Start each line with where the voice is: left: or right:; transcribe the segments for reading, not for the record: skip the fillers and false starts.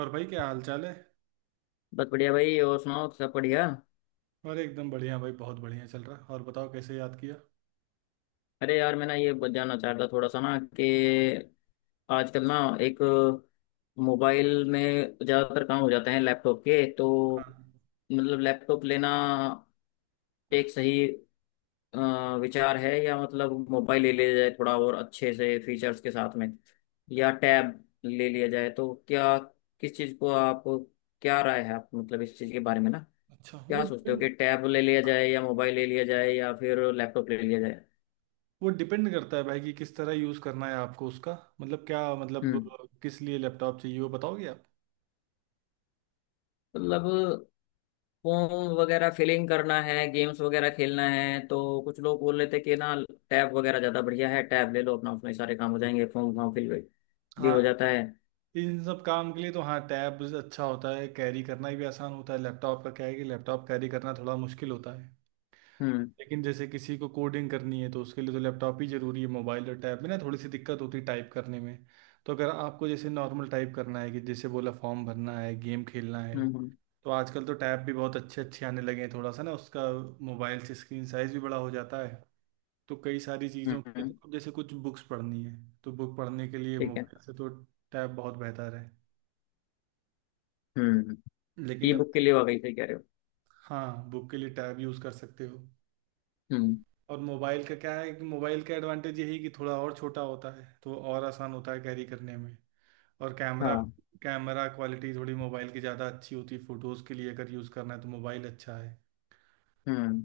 right: और भाई क्या हाल चाल है।
left: बस बढ़िया भाई। और सुनाओ, सब बढ़िया।
right: और एकदम बढ़िया भाई, बहुत बढ़िया चल रहा है। और बताओ कैसे याद किया।
left: अरे यार, मैं ना ये जानना चाह रहा था थोड़ा सा ना कि आजकल ना एक मोबाइल में ज़्यादातर काम हो जाते हैं लैपटॉप के, तो
right: हाँ।
left: मतलब लैपटॉप लेना एक सही अ, विचार है, या मतलब मोबाइल ले लिया जाए थोड़ा और अच्छे से फीचर्स के साथ में, या टैब ले लिया जाए, तो क्या, किस चीज़ को आप, क्या राय है आप मतलब इस चीज़ के बारे में ना,
right: अच्छा
left: क्या सोचते हो कि टैब ले लिया जाए या मोबाइल ले लिया जाए या फिर लैपटॉप ले लिया जाए।
right: वो डिपेंड करता है भाई कि किस तरह यूज़ करना है आपको उसका। मतलब क्या मतलब
left: हम्म।
right: किस लिए लैपटॉप चाहिए वो बताओगे आप।
left: मतलब फोन वगैरह फिलिंग करना है, गेम्स वगैरह खेलना है, तो कुछ लोग बोल रहे थे कि ना टैब वगैरह ज़्यादा बढ़िया है, टैब ले लो अपना, उसमें सारे काम हो जाएंगे, फॉर्म वॉर्म फिल भी हो
right: हाँ,
left: जाता है।
right: इन सब काम के लिए तो हाँ, टैब अच्छा होता है, कैरी करना भी आसान होता है। लैपटॉप का क्या है कि लैपटॉप कैरी करना थोड़ा मुश्किल होता है।
left: हम्म।
right: लेकिन जैसे किसी को कोडिंग करनी है तो उसके लिए तो लैपटॉप ही जरूरी है। मोबाइल और टैब में ना थोड़ी सी दिक्कत होती है टाइप करने में। तो अगर आपको जैसे नॉर्मल टाइप करना है कि जैसे बोला फॉर्म भरना है, गेम खेलना है,
left: हम्म। हम्म।
right: तो आजकल तो टैब भी बहुत अच्छे अच्छे आने लगे हैं। थोड़ा सा ना उसका मोबाइल से स्क्रीन साइज भी बड़ा हो जाता है। तो कई सारी चीज़ों के
left: हम्म।
right: लिए, तो जैसे कुछ बुक्स पढ़नी है तो बुक पढ़ने के लिए
left: ठीक है।
right: मोबाइल से तो टैब बहुत बेहतर है।
left: हम्म।
right: लेकिन
left: ई
right: अब
left: बुक के लिए वाकई सही कह रहे हो।
right: हाँ बुक के लिए टैब यूज़ कर सकते हो।
left: हम्म।
right: और मोबाइल का क्या है कि मोबाइल का एडवांटेज यही है कि थोड़ा और छोटा होता है तो और आसान होता है कैरी करने में। और कैमरा,
left: हाँ।
right: कैमरा क्वालिटी थोड़ी मोबाइल की ज़्यादा अच्छी होती है। फ़ोटोज़ के लिए अगर यूज़ करना है तो मोबाइल अच्छा है।
left: हम्म।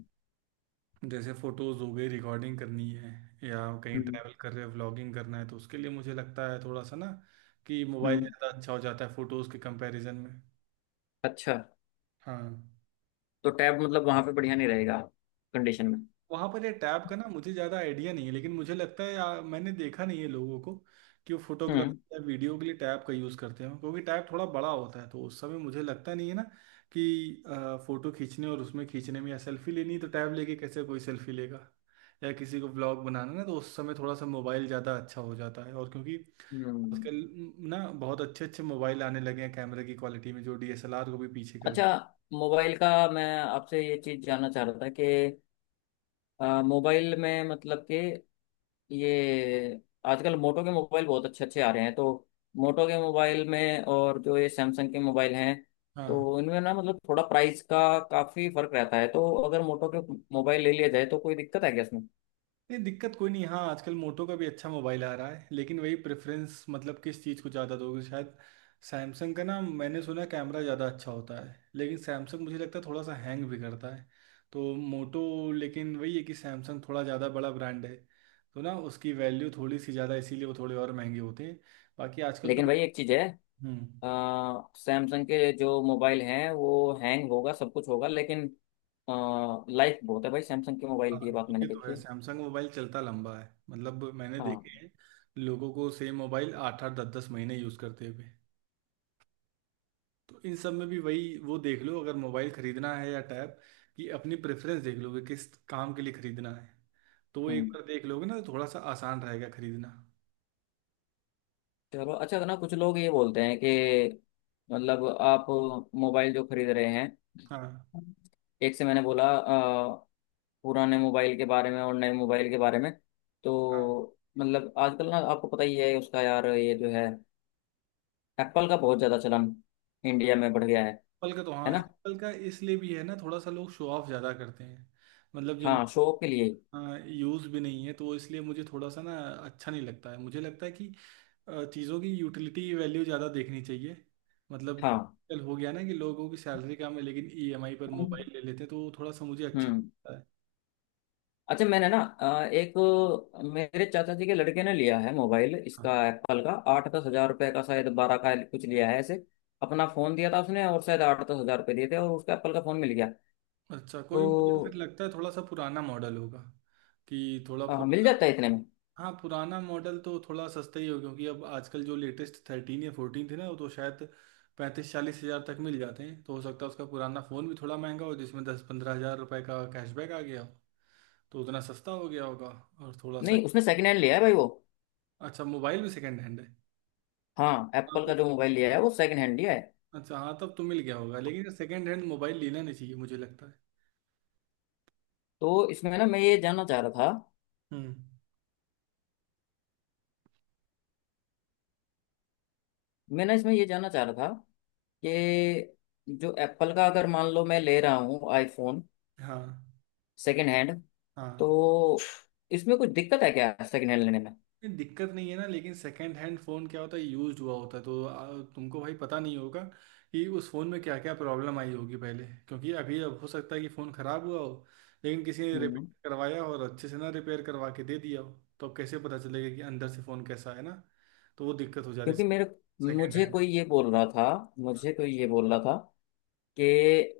right: जैसे फ़ोटोज़ हो गई, रिकॉर्डिंग करनी है, या कहीं
left: हम्म।
right: ट्रैवल कर रहे हैं, व्लॉगिंग करना है, तो उसके लिए मुझे लगता है थोड़ा सा ना कि मोबाइल
left: हम्म।
right: ज़्यादा अच्छा हो जाता है फ़ोटोज़ के कंपैरिजन में।
left: अच्छा।
right: हाँ,
left: तो टैब मतलब वहां पे बढ़िया नहीं रहेगा कंडीशन में।
right: वहां पर ये टैब का ना मुझे ज्यादा आइडिया नहीं है, लेकिन मुझे लगता है मैंने देखा नहीं है लोगों को कि वो फोटोग्राफी
left: हम्म।
right: या वीडियो के लिए टैब का यूज करते हो, क्योंकि टैब थोड़ा बड़ा होता है, तो उस समय मुझे लगता नहीं है ना कि फोटो खींचने और उसमें खींचने में या सेल्फी लेनी है, तो टैब लेके कैसे कोई सेल्फी लेगा। या किसी को ब्लॉग बनाना ना तो उस समय थोड़ा सा मोबाइल ज्यादा अच्छा हो जाता है। और क्योंकि
left: हम्म।
right: आजकल ना बहुत अच्छे अच्छे मोबाइल आने लगे हैं कैमरे की क्वालिटी में जो डीएसएलआर को भी पीछे कर।
left: अच्छा, मोबाइल का मैं आपसे ये चीज जानना चाह रहा था कि मोबाइल में मतलब कि ये आजकल मोटो के मोबाइल बहुत अच्छे अच्छे आ रहे हैं, तो मोटो के मोबाइल में और जो ये सैमसंग के मोबाइल हैं,
right: हाँ,
left: तो इनमें ना मतलब थोड़ा प्राइस का काफी फर्क रहता है, तो अगर मोटो के मोबाइल ले लिया जाए तो कोई दिक्कत है क्या इसमें।
right: नहीं दिक्कत कोई नहीं। हाँ आजकल मोटो का भी अच्छा मोबाइल आ रहा है, लेकिन वही प्रेफरेंस, मतलब किस चीज़ को ज़्यादा दोगे। शायद सैमसंग का ना, मैंने सुना कैमरा ज़्यादा अच्छा होता है, लेकिन सैमसंग मुझे लगता है थोड़ा सा हैंग भी करता है। तो मोटो, लेकिन वही है कि सैमसंग थोड़ा ज़्यादा बड़ा ब्रांड है, तो ना उसकी वैल्यू थोड़ी सी ज़्यादा, इसीलिए वो थोड़े और महंगे होते हैं। बाकी आजकल
left: लेकिन
right: तो
left: भाई एक चीज है,
right: हम्म।
left: सैमसंग के जो मोबाइल हैं वो हैंग होगा सब कुछ होगा, लेकिन लाइफ बहुत है भाई, सैमसंग के मोबाइल की, ये
right: हाँ
left: बात मैंने
right: ये तो
left: देखी
right: है,
left: है।
right: सैमसंग मोबाइल चलता लंबा है। मतलब मैंने देखे
left: हाँ।
right: हैं लोगों को सेम मोबाइल आठ आठ दस दस महीने यूज़ करते हुए। तो इन सब में भी वही वो देख लो, अगर मोबाइल खरीदना है या टैब, कि अपनी प्रेफरेंस देख लो कि किस काम के लिए खरीदना है। तो वो एक
left: हम्म।
right: बार देख लोगे ना तो थोड़ा सा आसान रहेगा खरीदना।
left: चलो, अच्छा ना, कुछ लोग ये बोलते हैं कि मतलब आप मोबाइल जो खरीद रहे हैं,
right: हाँ,
left: एक से मैंने बोला पुराने मोबाइल के बारे में और नए मोबाइल के बारे में,
right: हाँ,
left: तो मतलब आजकल ना आपको पता ही है उसका, यार ये जो है एप्पल का बहुत ज़्यादा चलन इंडिया में बढ़ गया है।
right: एप्पल का तो
left: है
right: हाँ
left: ना?
right: एप्पल का इसलिए भी है ना, थोड़ा सा लोग शो ऑफ ज़्यादा करते हैं। मतलब
left: हाँ,
right: जिनको
left: शो के लिए।
right: यूज़ भी नहीं है, तो वो इसलिए मुझे थोड़ा सा ना अच्छा नहीं लगता है। मुझे लगता है कि चीज़ों की यूटिलिटी वैल्यू ज़्यादा देखनी चाहिए। मतलब
left: हाँ।
right: कल हो गया ना कि लोगों की सैलरी कम है लेकिन ईएमआई पर
left: हाँ।
right: मोबाइल ले लेते हैं, तो वो थोड़ा सा मुझे अच्छा।
left: हम्म। अच्छा, मैंने ना एक मेरे चाचा जी के लड़के ने लिया है मोबाइल
right: हाँ,
left: इसका, एप्पल का 8-10 हज़ार रुपये का, शायद 12 का कुछ लिया है ऐसे, अपना फोन दिया था उसने और शायद 8-10 हज़ार रुपये दिए थे और उसका एप्पल का फोन मिल गया,
right: अच्छा कोई, मुझे फिर
left: तो
right: लगता है थोड़ा सा पुराना मॉडल होगा, कि थोड़ा
left: मिल
right: पुराना।
left: जाता है इतने में।
right: हाँ पुराना मॉडल तो थोड़ा सस्ता ही होगा, क्योंकि अब आजकल जो लेटेस्ट 13 या 14 थे ना वो तो शायद 35 40 हज़ार तक मिल जाते हैं। तो हो सकता है उसका पुराना फ़ोन भी थोड़ा महंगा हो जिसमें 10 15 हज़ार रुपये का कैशबैक आ गया हो, तो उतना सस्ता हो गया होगा। और थोड़ा सा,
left: नहीं, उसने सेकंड हैंड लिया है भाई वो,
right: अच्छा मोबाइल भी सेकेंड हैंड है।
left: हाँ
right: हाँ
left: एप्पल
right: तो
left: का जो मोबाइल लिया है वो सेकंड हैंड लिया है,
right: अच्छा, हाँ तब तो मिल गया होगा, लेकिन सेकेंड हैंड मोबाइल लेना नहीं चाहिए मुझे लगता है।
left: तो इसमें ना मैं ये जानना चाह रहा था,
right: हम्म।
left: मैं ना इसमें ये जानना चाह रहा था कि जो एप्पल का, अगर मान लो मैं ले रहा हूँ आईफोन
right: हाँ।
left: सेकंड हैंड,
right: हाँ
left: तो इसमें कुछ दिक्कत है क्या सेकंड हैंड लेने में।
right: नहीं, दिक्कत नहीं है ना, लेकिन सेकंड हैंड फ़ोन क्या होता है, यूज्ड हुआ होता है, तो तुमको भाई पता नहीं होगा कि उस फ़ोन में क्या क्या प्रॉब्लम आई होगी पहले, क्योंकि अभी अब हो सकता है कि फ़ोन ख़राब हुआ हो, लेकिन किसी ने
left: हम्म।
right: रिपेयर करवाया हो और अच्छे से ना रिपेयर करवा के दे दिया हो, तो अब कैसे पता चलेगा कि अंदर से फ़ोन कैसा है ना। तो वो दिक्कत हो जाती
left: क्योंकि
right: है
left: मेरे,
right: सेकेंड
left: मुझे
right: हैंड।
left: कोई ये बोल रहा था मुझे कोई ये बोल रहा था कि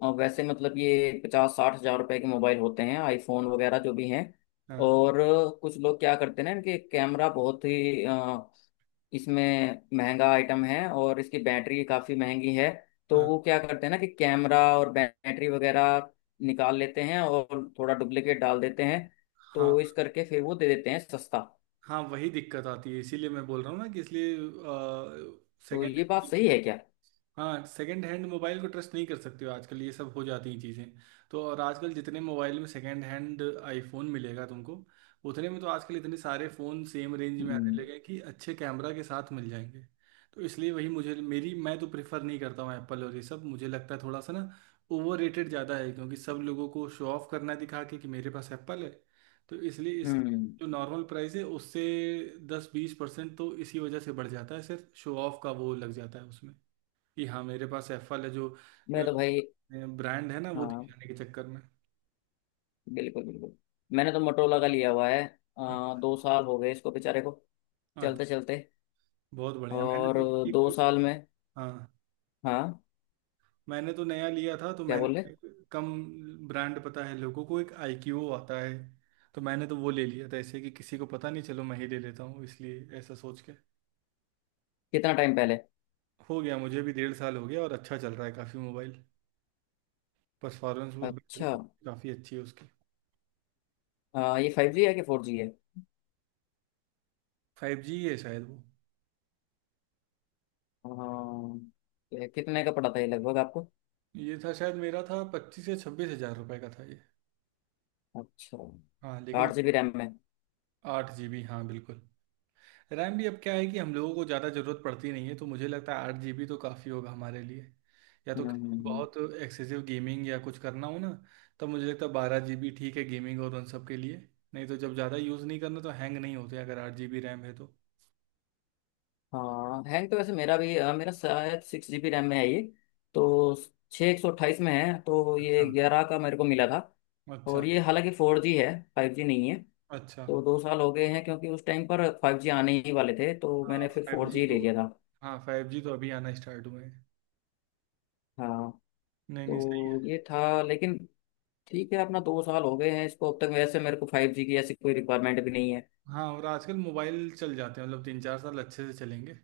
left: वैसे मतलब ये 50-60 हज़ार रुपए के मोबाइल होते हैं आईफोन वगैरह जो भी हैं,
right: हाँ,
left: और कुछ लोग क्या करते हैं ना, इनके कैमरा बहुत ही इसमें महंगा आइटम है और इसकी बैटरी काफ़ी महंगी है, तो
right: हाँ,
left: वो क्या करते हैं ना कि कैमरा और बैटरी वगैरह निकाल लेते हैं और थोड़ा डुप्लीकेट डाल देते हैं, तो
right: हाँ,
left: इस करके फिर वो दे देते हैं सस्ता।
right: हाँ वही दिक्कत आती है, इसीलिए मैं बोल रहा हूँ ना कि इसलिए
left: तो
right: सेकेंड।
left: ये बात सही है क्या?
right: हाँ सेकंड हैंड मोबाइल को ट्रस्ट नहीं कर सकते हो, आजकल ये सब हो जाती हैं चीज़ें। तो और आजकल जितने मोबाइल में सेकंड हैंड आईफोन मिलेगा तुमको, उतने में तो आजकल इतने सारे फ़ोन सेम रेंज में आने
left: हम्म।
right: लगे हैं कि अच्छे कैमरा के साथ मिल जाएंगे। तो इसलिए वही मुझे, मेरी मैं तो प्रेफर नहीं करता हूँ एप्पल, और ये सब मुझे लगता है थोड़ा सा ना ओवर रेटेड ज़्यादा है, क्योंकि सब लोगों को शो ऑफ करना है दिखा के कि मेरे पास एप्पल है। तो इसलिए इस
left: हम्म।
right: जो नॉर्मल प्राइस है उससे दस बीस परसेंट तो इसी वजह से बढ़ जाता है, सिर्फ शो ऑफ का वो लग जाता है उसमें, कि हाँ मेरे पास एफएल है जो
left: मैं तो भाई,
right: ब्रांड है ना वो
left: हाँ
right: दिखाने के चक्कर में।
left: बिल्कुल बिल्कुल, मैंने तो मोटरोला का लिया हुआ है, दो
right: अच्छा।
left: साल हो गए इसको बेचारे को,
right: हाँ,
left: चलते चलते,
right: बहुत बढ़िया। मैंने
left: और
right: तो
left: दो
right: एक,
left: साल में।
right: हाँ
left: हाँ।
right: मैंने तो नया लिया था तो
left: क्या बोल रहे,
right: मैंने कम ब्रांड, पता है लोगों को, एक आईक्यू आता है, तो मैंने तो वो ले लिया था ऐसे, कि किसी को पता नहीं, चलो मैं ही ले लेता हूँ, इसलिए ऐसा सोच के।
left: कितना टाइम पहले?
right: हो गया, मुझे भी 1.5 साल हो गया और अच्छा चल रहा है काफ़ी मोबाइल, परफॉर्मेंस वो बैटरी
left: अच्छा।
right: सब काफ़ी अच्छी है उसकी।
left: ये 5G है कि 4G है?
right: फाइव जी है शायद वो।
left: हाँ, ये कितने का पड़ा था ये लगभग आपको?
right: ये था शायद, मेरा था 25 या 26 हज़ार रुपये का था ये।
left: अच्छा।
right: हाँ लेकिन,
left: 8 GB रैम में?
right: आठ जीबी हाँ बिल्कुल। रैम भी अब क्या है कि हम लोगों को ज़्यादा ज़रूरत पड़ती नहीं है, तो मुझे लगता है 8 जीबी तो काफ़ी होगा हमारे लिए। या तो
left: हम्म। हम्म।
right: किसी को
left: हम्म।
right: बहुत एक्सेसिव गेमिंग या कुछ करना हो ना, तब मुझे लगता है 12 जीबी ठीक है गेमिंग और उन सब के लिए। नहीं तो जब ज़्यादा यूज़ नहीं करना तो हैंग नहीं होते अगर 8 जीबी रैम है तो।
left: हाँ, हैंग तो वैसे मेरा भी, मेरा शायद 6 GB रैम में है ये, तो 6/128 में है, तो
right: अच्छा।
left: ये 11 का मेरे को मिला था।
right: अच्छा।
left: और ये हालांकि 4G है, 5G नहीं है,
right: अच्छा।
left: तो 2 साल हो गए हैं, क्योंकि उस टाइम पर 5G आने ही वाले थे तो
right: हाँ
left: मैंने फिर
right: फाइव
left: फोर
right: जी
left: जी
right: तो
left: ले लिया था।
right: हाँ फाइव जी तो अभी आना स्टार्ट हुए हैं।
left: हाँ,
right: नहीं नहीं, सही।
left: तो ये था, लेकिन ठीक है, अपना 2 साल हो गए हैं इसको अब तक, वैसे मेरे को 5G की ऐसी कोई रिक्वायरमेंट भी नहीं है।
right: हाँ और आजकल मोबाइल चल जाते हैं, मतलब 3 4 साल अच्छे से चलेंगे।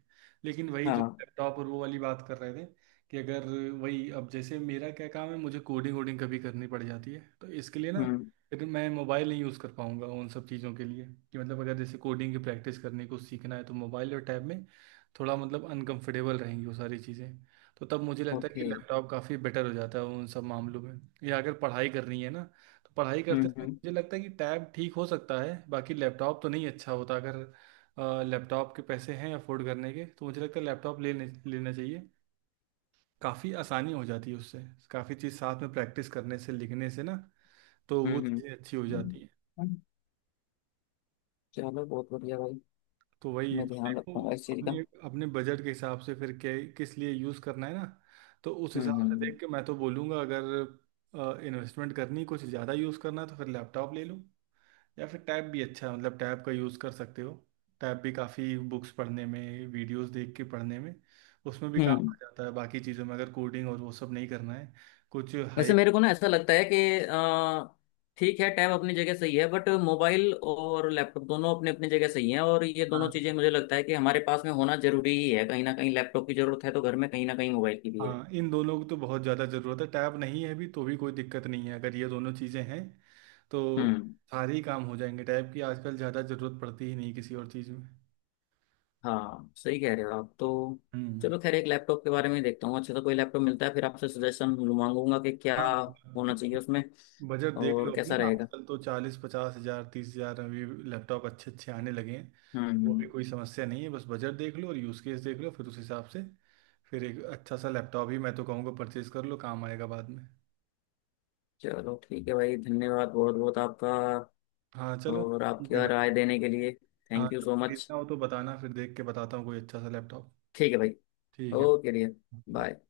right: लेकिन वही जो
left: हाँ।
right: लैपटॉप और वो वाली बात कर रहे थे कि अगर, वही अब जैसे मेरा क्या काम है, मुझे कोडिंग वोडिंग कभी करनी पड़ जाती है तो इसके लिए ना
left: हम्म।
right: फिर मैं मोबाइल नहीं यूज़ कर पाऊंगा उन सब चीज़ों के लिए। कि मतलब अगर जैसे कोडिंग की प्रैक्टिस करने को सीखना है तो मोबाइल और टैब में थोड़ा मतलब अनकंफर्टेबल रहेंगी वो सारी चीज़ें। तो तब मुझे लगता है कि
left: ओके।
right: लैपटॉप काफ़ी बेटर हो जाता है उन सब मामलों में। या अगर पढ़ाई करनी है ना, तो पढ़ाई करते
left: हम्म।
right: समय
left: हम्म।
right: मुझे लगता है कि टैब ठीक हो सकता है। बाकी लैपटॉप तो नहीं अच्छा होता, अगर लैपटॉप के पैसे हैं अफोर्ड करने के तो मुझे लगता है लैपटॉप लेने लेना चाहिए। काफ़ी आसानी हो जाती है उससे, काफ़ी चीज़ साथ में प्रैक्टिस करने से, लिखने से ना, तो वो
left: हम्म। हम्म।
right: चीज़ें अच्छी हो जाती हैं।
left: हम्म। चलो बहुत बढ़िया भाई,
right: तो वही
left: मैं
right: तो
left: ध्यान
right: देखो,
left: रखूंगा इस चीज़ का।
right: अपने अपने बजट के हिसाब से फिर के किस लिए यूज़ करना है ना। तो उस
left: हम्म।
right: हिसाब
left: हम्म।
right: से
left: हम्म।
right: देख के मैं तो बोलूँगा अगर इन्वेस्टमेंट करनी, कुछ ज़्यादा यूज़ करना है तो फिर लैपटॉप ले लो, या फिर टैब भी अच्छा है, मतलब टैब का यूज़ कर सकते हो। टैब भी काफ़ी बुक्स पढ़ने में, वीडियोस देख के पढ़ने में उसमें भी काम आ
left: हम्म।
right: जाता है, बाकी चीज़ों में अगर कोडिंग और वो सब नहीं करना है। कुछ हाई,
left: वैसे मेरे को ना ऐसा लगता है कि ठीक है, टैब अपनी जगह सही है, बट मोबाइल और लैपटॉप दोनों अपने अपनी जगह सही हैं, और ये दोनों
right: हाँ।
left: चीजें मुझे लगता है कि हमारे पास में होना जरूरी ही है, कहीं ना कहीं लैपटॉप की जरूरत है तो घर में, कहीं ना कहीं मोबाइल की भी है।
right: हाँ इन दोनों की तो बहुत ज़्यादा ज़रूरत है, टैब नहीं है भी तो भी कोई दिक्कत नहीं है अगर ये दोनों चीज़ें हैं, तो
left: हम्म।
right: सारे ही काम हो जाएंगे। टैब की आजकल ज़्यादा ज़रूरत पड़ती ही नहीं किसी और चीज़ में।
left: हाँ सही कह रहे हो आप तो।
right: हम्म।
left: चलो खैर, एक लैपटॉप के बारे में ही देखता हूँ, अच्छा तो कोई लैपटॉप मिलता है फिर आपसे सजेशन मांगूंगा कि क्या
right: हाँ
left: होना चाहिए उसमें
right: बजट देख लो
left: और
right: अपना,
left: कैसा रहेगा।
right: आजकल तो 40 50 हजार, 30 हजार में भी लैपटॉप अच्छे अच्छे आने लगे हैं।
left: हम्म।
right: वो
left: हम्म।
right: भी कोई समस्या नहीं है, बस बजट देख लो और यूज़ केस देख लो, फिर उस हिसाब से फिर एक अच्छा सा लैपटॉप ही मैं तो कहूँगा परचेज कर लो, काम आएगा बाद में।
left: चलो ठीक है भाई, धन्यवाद बहुत बहुत आपका,
right: हाँ चलो
left: और
right: ठीक
left: आपकी
right: है भाई।
left: राय देने के लिए
right: हाँ
left: थैंक यू
right: तो
left: सो मच।
right: खरीदना हो तो बताना, फिर देख के बताता हूँ कोई अच्छा सा लैपटॉप।
left: ठीक है भाई।
right: ठीक है।
left: Okay dear.
right: बाय।
left: बाय।